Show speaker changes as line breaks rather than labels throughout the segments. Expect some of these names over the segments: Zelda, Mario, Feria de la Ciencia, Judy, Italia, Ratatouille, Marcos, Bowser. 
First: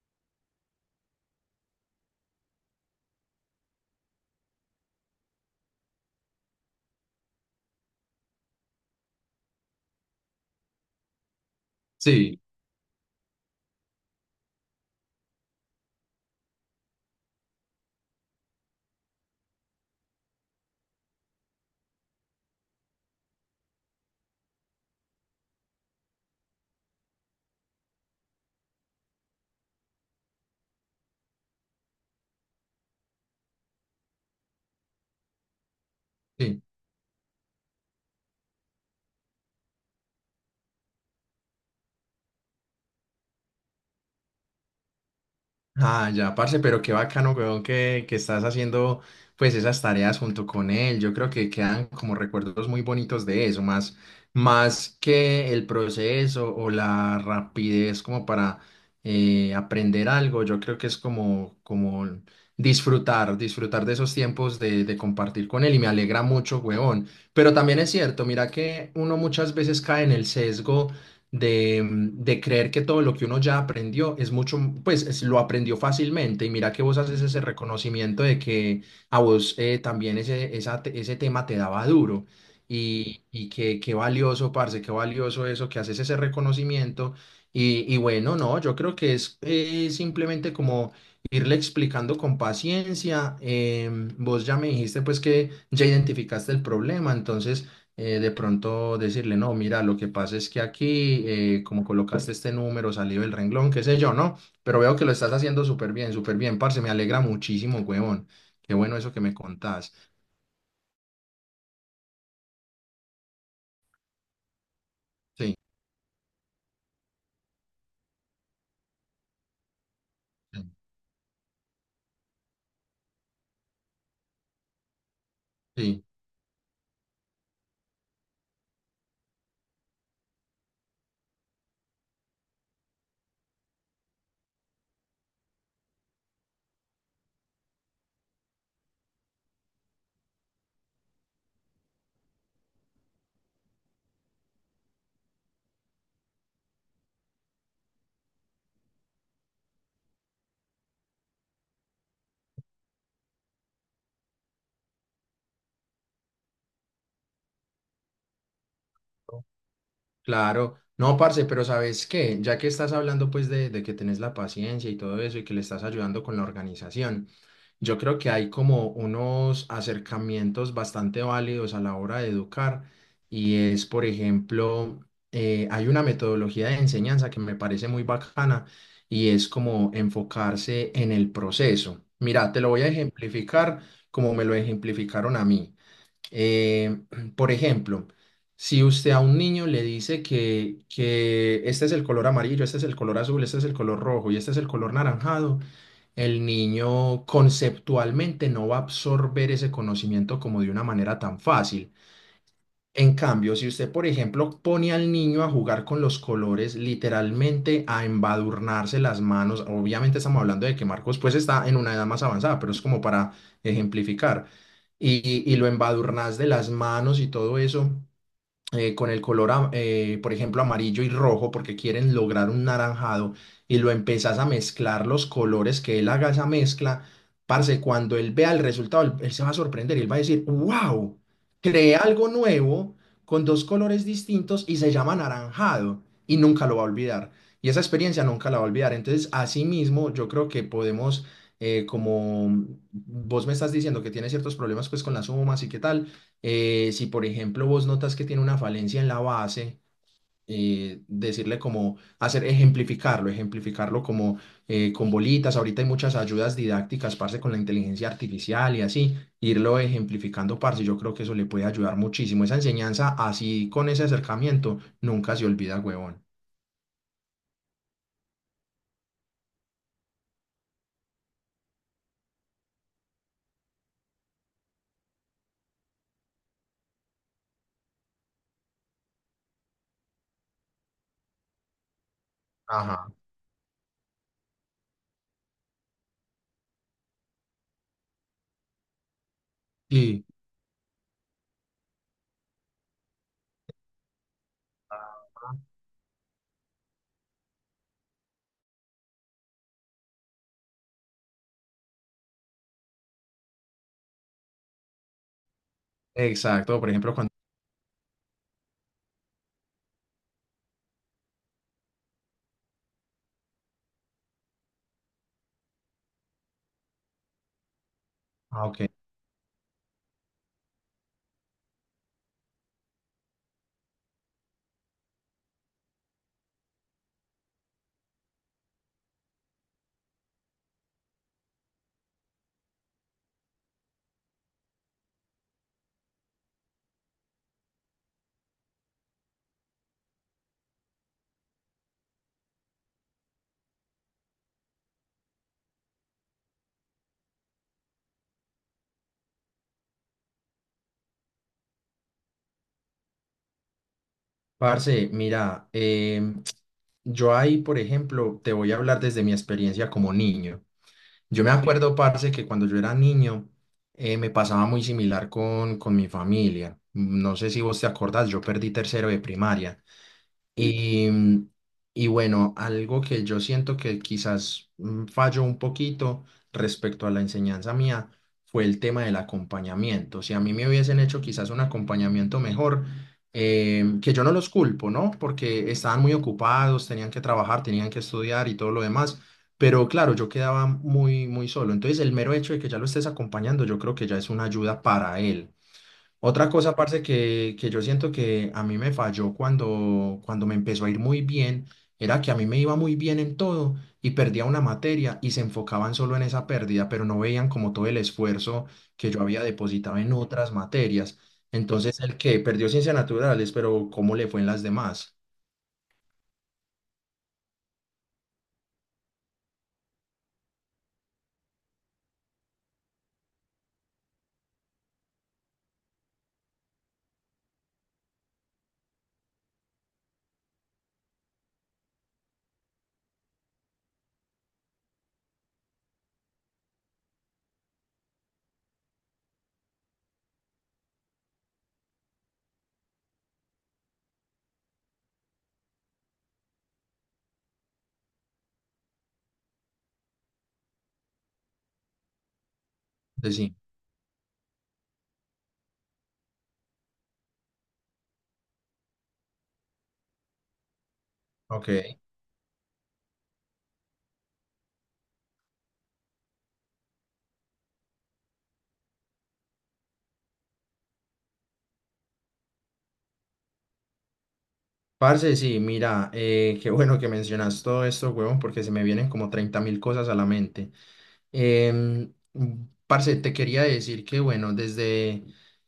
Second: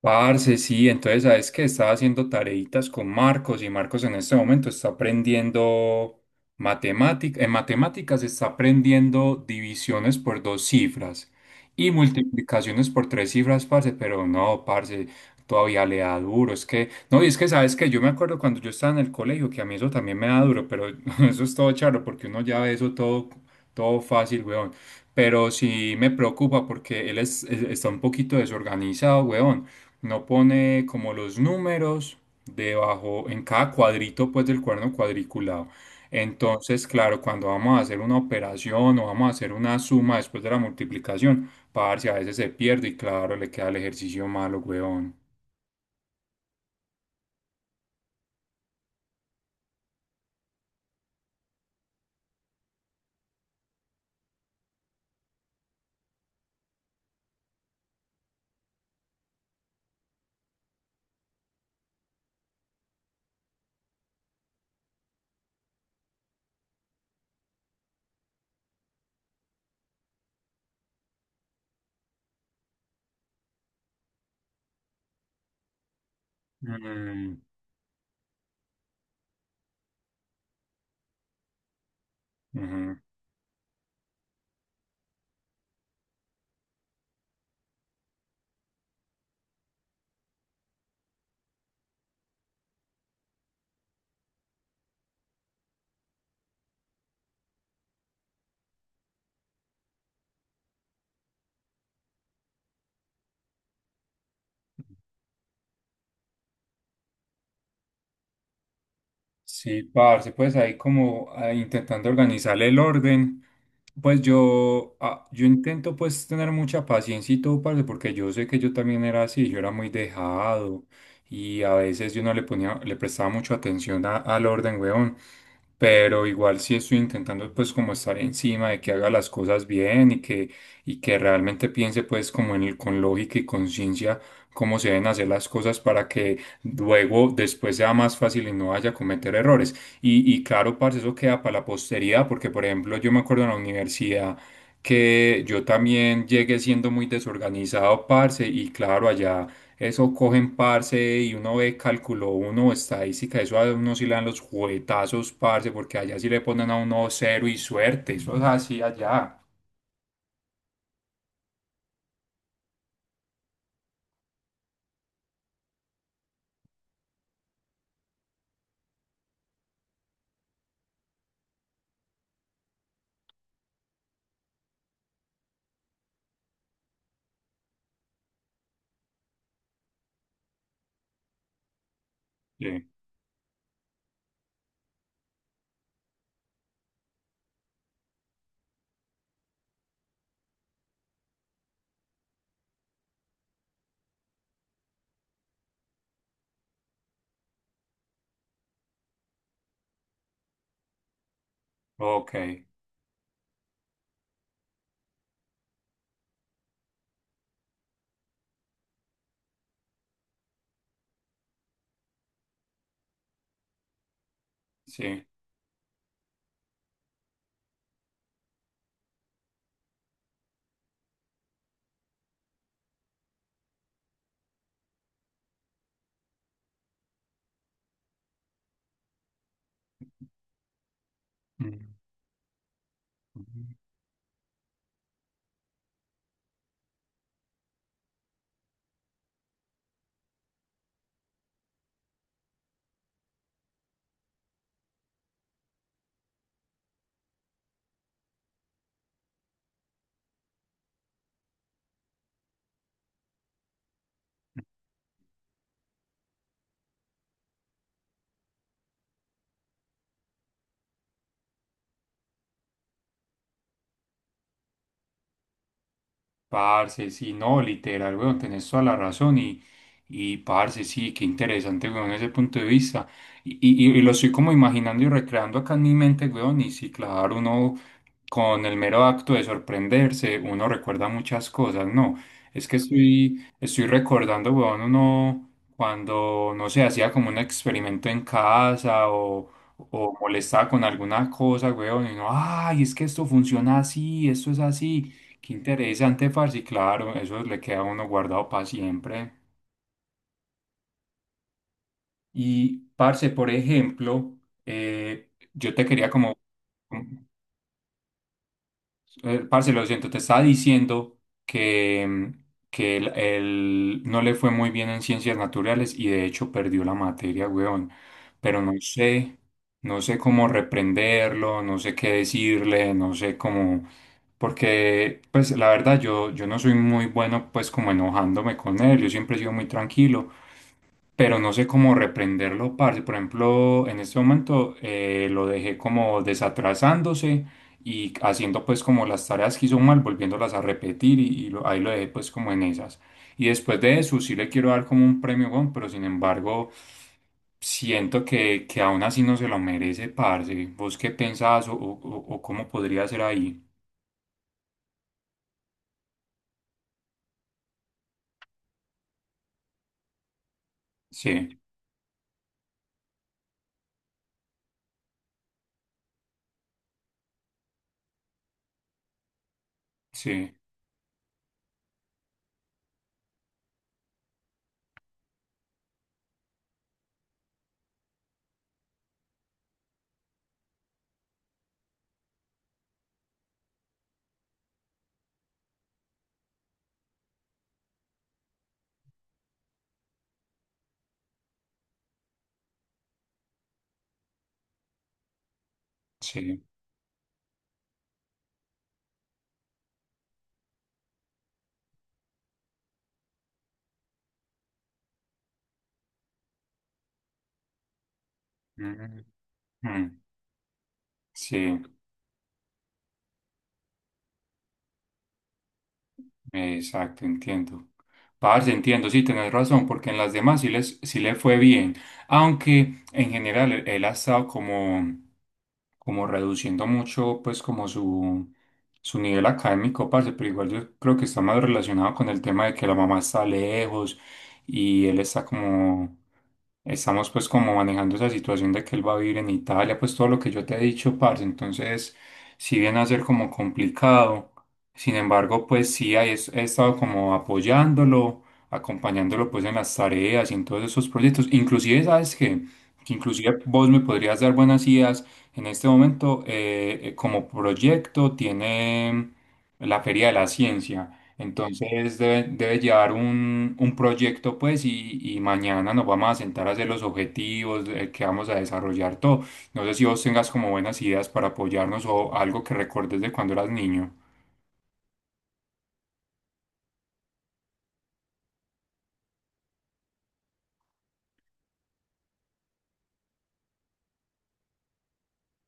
Parce, sí, entonces sabes que estaba haciendo tareitas con Marcos y Marcos en este momento está aprendiendo matemática, en matemáticas está aprendiendo divisiones por dos cifras y
Sí,
multiplicaciones por tres cifras, parce, pero no, parce, todavía le da duro, es que, no, y es que sabes que yo me acuerdo cuando yo estaba en el colegio que a mí eso también me da duro, pero eso es todo charro porque uno ya ve eso todo, todo fácil, weón. Pero sí me preocupa porque él está un poquito desorganizado, weón. No pone como los números debajo, en cada cuadrito pues del cuerno cuadriculado.
sí.
Entonces, claro, cuando vamos a hacer una operación o vamos a hacer una suma después de la multiplicación, parce, a veces se pierde y claro, le queda el ejercicio malo, weón.
Ah, ya, parce, pero qué bacano, weón, que estás haciendo pues esas tareas junto con él. Yo creo que quedan como recuerdos muy bonitos de eso, más que el proceso o la rapidez como para aprender algo. Yo creo que es como disfrutar de esos tiempos de compartir con él y me alegra mucho, weón. Pero también es cierto, mira que uno muchas veces cae en el sesgo de creer que todo lo que uno ya aprendió es mucho, pues lo aprendió fácilmente y mira que vos haces
Mm,
ese reconocimiento de que a vos también esa ese tema te daba duro
ujú.
y que qué valioso, parce, qué valioso eso, que haces ese reconocimiento y bueno, no, yo creo que es simplemente como irle explicando con paciencia, vos ya me dijiste pues que ya identificaste el problema, entonces de pronto decirle, no, mira, lo que pasa es que aquí, como colocaste este número, salió el renglón, qué sé yo, ¿no? Pero veo que lo estás haciendo súper bien, parce, me alegra muchísimo, huevón. Qué bueno eso que me
Sí,
contás.
parce, pues ahí como ah, intentando organizar el orden, pues yo, yo
Sí,
intento pues tener mucha paciencia y todo, parce, porque yo sé que yo también era así, yo era muy
sí,
dejado y a veces yo no le ponía, le prestaba mucha atención al orden, weón,
sí.
pero igual sí estoy intentando pues como estar encima de que haga las cosas bien y que realmente piense pues como en el, con lógica y conciencia cómo se deben hacer las cosas para que después sea más fácil y no vaya a cometer errores. Y claro, parce, eso queda para la posteridad, porque por ejemplo, yo me acuerdo en la universidad que yo también llegué siendo muy desorganizado, parce, y claro, allá eso cogen, parce, y uno ve cálculo uno, estadística, eso a uno sí le dan los juguetazos, parce, porque allá sí le ponen a uno cero y suerte, eso es así allá.
Claro, no, parce, pero ¿sabes qué? Ya que estás hablando pues de que tenés la paciencia y todo eso y que le estás ayudando con la organización, yo creo que hay como unos acercamientos bastante válidos a la hora de educar y es, por ejemplo, hay una metodología de enseñanza que me parece muy bacana y es como enfocarse en el proceso. Mira, te lo voy a
Sí,
ejemplificar como me lo ejemplificaron a mí. Eh, por ejemplo, si usted a un niño le dice que este es el color amarillo, este es el color azul, este es el color rojo y este es el color naranjado, el niño conceptualmente no va a absorber ese conocimiento como de una manera tan fácil.
ok,
En cambio, si usted, por ejemplo, pone al niño a jugar con los colores, literalmente a embadurnarse las manos, obviamente estamos hablando de que Marcos pues está en una edad más avanzada, pero es como para ejemplificar,
sí.
y lo embadurnas de las manos y todo eso, con el color, por ejemplo, amarillo y rojo, porque quieren lograr un naranjado, y lo empezás a mezclar los colores que él haga esa mezcla, parce, cuando él vea el resultado, él se va a sorprender, él va a decir, wow, creé algo nuevo con dos
Mm.
colores distintos y se llama naranjado, y nunca lo va a olvidar. Y esa experiencia nunca la va a olvidar. Entonces, así mismo, yo creo que podemos, como vos me estás diciendo que tienes ciertos problemas pues con las sumas y qué tal, si por ejemplo vos notas que tiene una falencia en la base, decirle como hacer ejemplificarlo como con bolitas. Ahorita hay muchas ayudas didácticas, parce, con la inteligencia artificial y así, irlo ejemplificando, parce. Yo creo que eso le puede ayudar muchísimo. Esa enseñanza así con ese acercamiento nunca se olvida, huevón.
Parce, sí, no, literal, weón, tenés toda la razón y, parce, sí, qué interesante, weón, ese punto de vista. Y lo estoy como imaginando y recreando acá en mi mente, weón, y sí, claro, uno con el mero acto de sorprenderse, uno recuerda muchas cosas, ¿no? Es que, sí,
Ajá.
estoy recordando, weón, uno cuando, no sé, hacía como un experimento en casa o
Sí,
molestaba con alguna cosa, weón, y uno, ay, es que esto funciona así, esto es así, qué interesante, parce, y claro, eso le queda a uno guardado para siempre. Y, parce, por ejemplo, yo te quería como...
exacto. Por ejemplo, cuando...
Parce, lo siento, te estaba diciendo que, que él no le fue muy bien en ciencias naturales y de hecho perdió la materia, weón. Pero
Ah,
no
ok.
sé, no sé cómo reprenderlo, no sé qué decirle, no sé cómo... Porque, pues, la verdad, yo no soy muy bueno, pues, como enojándome con él, yo siempre he sido muy tranquilo pero no sé cómo reprenderlo, parce. Por ejemplo, en este momento lo dejé como desatrasándose y haciendo pues como las tareas que hizo mal, volviéndolas a repetir y ahí lo dejé pues como en esas. Y después de eso sí le quiero dar como un premio, weón, pero sin embargo siento que aún así no se lo merece, parce. ¿Vos qué pensás o cómo podría ser ahí?
Parce, mira, yo ahí, por ejemplo, te voy a hablar desde mi experiencia como niño. Yo me
Sí,
Sí. acuerdo, parce, que cuando yo era niño me pasaba muy similar con mi familia. No sé si vos te acordás, yo perdí tercero de primaria.
sí,
Y, mm, y bueno, algo que yo siento que quizás falló un poquito respecto a la enseñanza mía fue el tema del acompañamiento. Si a mí me hubiesen hecho quizás un acompañamiento mejor, que yo no los culpo, ¿no? Porque estaban muy ocupados, tenían que trabajar, tenían que estudiar y todo lo demás, pero claro, yo quedaba muy, muy solo. Entonces, el mero hecho de que ya lo estés acompañando, yo creo que ya es una ayuda para él. Otra
sí.
cosa, parce, que yo siento que a mí me falló cuando me empezó a ir muy bien, era que a mí me iba muy bien en todo y perdía una materia y se enfocaban solo en esa pérdida, pero no veían como todo el esfuerzo
Mm,
que yo
mm,
había depositado
mm,
en otras materias.
sí.
Entonces, el que perdió ciencias naturales, pero ¿cómo le fue en las demás?
Exacto, entiendo. Parce, entiendo, sí, tenés razón, porque en las demás sí, sí le fue bien, aunque en general él ha estado como reduciendo mucho, pues como su nivel académico, parce, pero igual yo creo que está más relacionado con el tema de que la mamá está lejos y estamos pues como manejando esa situación de que él va a vivir en Italia, pues todo lo que yo te he dicho, parce, entonces, si viene a ser como complicado. Sin embargo, pues sí, he estado como apoyándolo, acompañándolo pues en las tareas y en todos esos proyectos. Inclusive, ¿sabes qué? Que
Pues sí,
inclusive vos me podrías dar buenas ideas. En este momento, como proyecto, tiene la Feria de la Ciencia.
ok.
Entonces debe llevar un proyecto pues y mañana nos vamos a sentar a hacer los objetivos que vamos a desarrollar todo. No sé si vos tengas como buenas ideas para apoyarnos o algo que recordes de cuando eras niño.
Parce, sí, mira, qué bueno que mencionas todo esto, huevón, porque se me vienen como 30 mil cosas a la mente. Em, parce, te quería decir que, bueno, desde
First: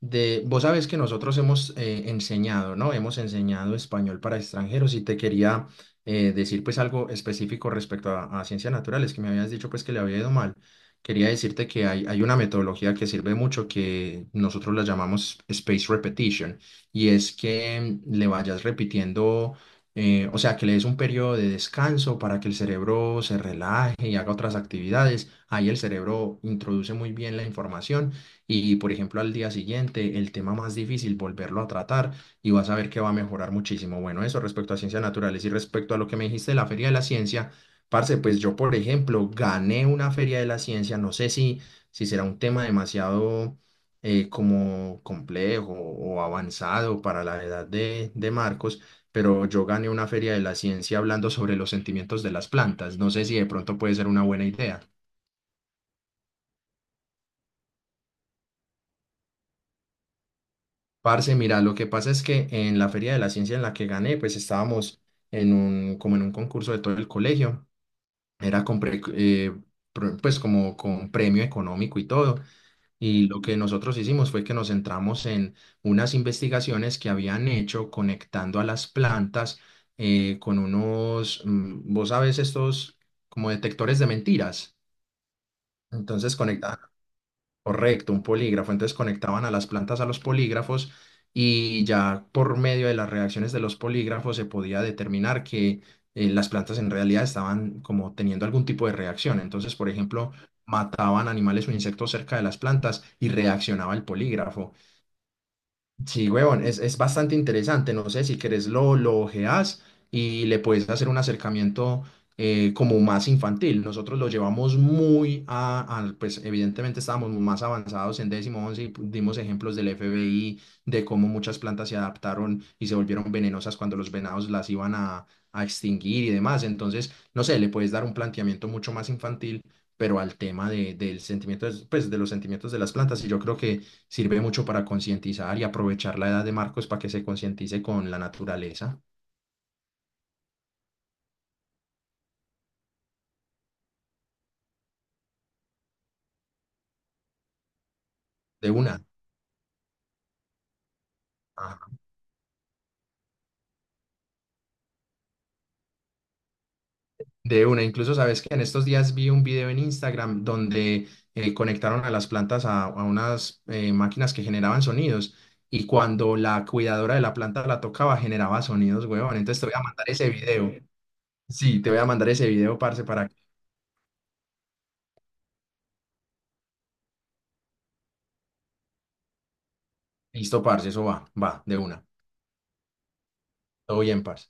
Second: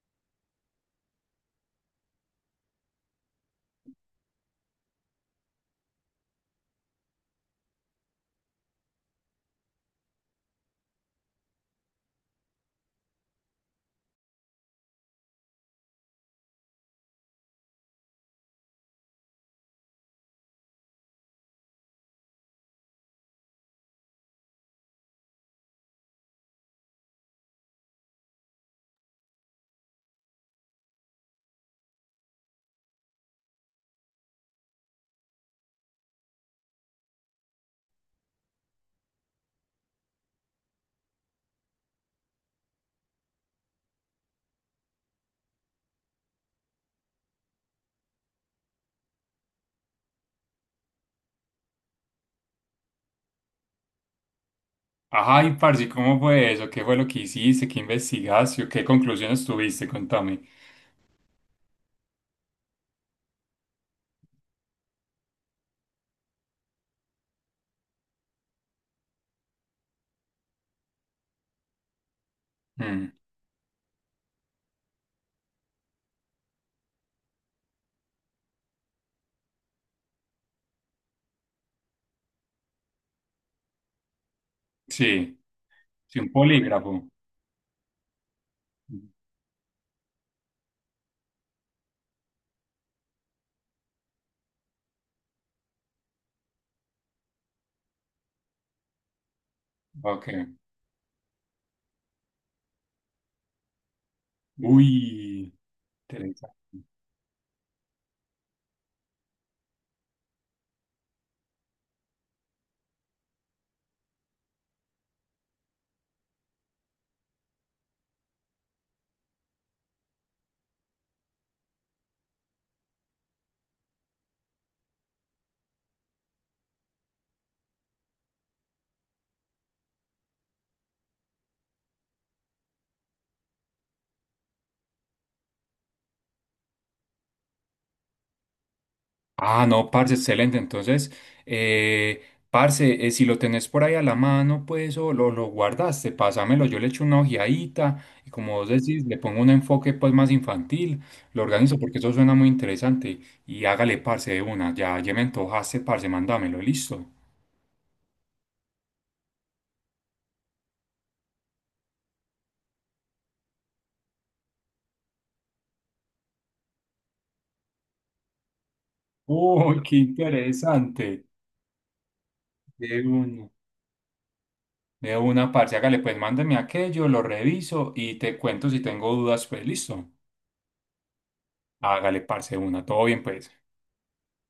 vos sabes que nosotros hemos enseñado, ¿no? Hemos enseñado español para extranjeros y te quería decir pues algo específico respecto a ciencias naturales, que me habías dicho pues que le había ido mal. Quería decirte que hay una metodología que sirve mucho que nosotros la llamamos space repetition y es que le vayas repitiendo o sea, que le des un periodo de descanso para que el cerebro se relaje y haga otras actividades. Ahí el cerebro introduce muy bien la información y, por ejemplo, al día siguiente, el tema más difícil, volverlo a tratar y vas a ver que va a mejorar muchísimo. Bueno, eso respecto a ciencias naturales y respecto a lo que me dijiste de la Feria de la Ciencia, parce, pues yo, por ejemplo, gané una Feria de la Ciencia, no sé si será un tema demasiado como complejo o avanzado para la edad de Marcos, pero yo gané una feria de la ciencia hablando sobre los sentimientos de las plantas. No sé si de pronto puede ser una buena idea.
Ay, parce, ¿cómo fue eso? ¿Qué fue lo que hiciste? ¿Qué investigaste? ¿O qué conclusiones tuviste? Contame.
Parce, mira, lo que pasa es que en la feria de la ciencia en la que gané, pues estábamos en un, como en un concurso de todo el colegio. Era con pues como con premio económico y todo.
Mm,
Y lo que nosotros hicimos fue que nos centramos en unas investigaciones que habían hecho conectando a las plantas con unos, vos sabes, estos como detectores de mentiras.
sí, sí, un
Entonces conectaban,
polígrafo.
correcto, un polígrafo. Entonces conectaban a las plantas a los polígrafos y ya por medio de las reacciones de los polígrafos se podía determinar que las plantas en realidad estaban como teniendo algún tipo de reacción. Entonces, por
Ok.
ejemplo, mataban animales o insectos cerca de las plantas y reaccionaba el polígrafo.
Uy,
Sí,
interesante.
huevón, es bastante interesante. No sé si querés lo ojeás y le puedes hacer un acercamiento como más infantil. Nosotros lo llevamos muy pues evidentemente estábamos más avanzados en décimo once y dimos ejemplos del FBI, de cómo muchas plantas se adaptaron y se volvieron venenosas cuando los venados las iban a extinguir y demás. Entonces, no sé, le puedes dar un planteamiento mucho más infantil, pero al tema del sentimiento, pues de los sentimientos de las plantas. Y yo creo que sirve mucho para concientizar y aprovechar la edad de Marcos para que se concientice con la naturaleza.
Ah, no, parce, excelente. Entonces, eh, parce, si lo tenés por ahí a la mano, pues, o lo guardaste, pásamelo. Yo le echo una ojeadita y como vos
De una.
decís, le pongo un enfoque, pues, más infantil. Lo organizo
Ajá.
porque eso suena muy interesante. Y hágale, parce, de una. Ya, ya me antojaste, parce, mándamelo. Listo.
De una. Incluso sabes que en estos días vi un video en Instagram donde conectaron a las plantas a unas máquinas que generaban sonidos. Y cuando la cuidadora de la planta la tocaba, generaba sonidos, huevón. Entonces te voy
Uy,
a
qué
mandar ese video.
interesante.
Sí, te voy a mandar ese video, parce,
De
para que.
una. De una, parce. Hágale, pues mándame aquello, lo reviso y te cuento si tengo dudas, pues listo.
Listo, parce, eso va, va, de una.
Hágale, parce, de una. Todo bien, pues.
Todo bien, parce.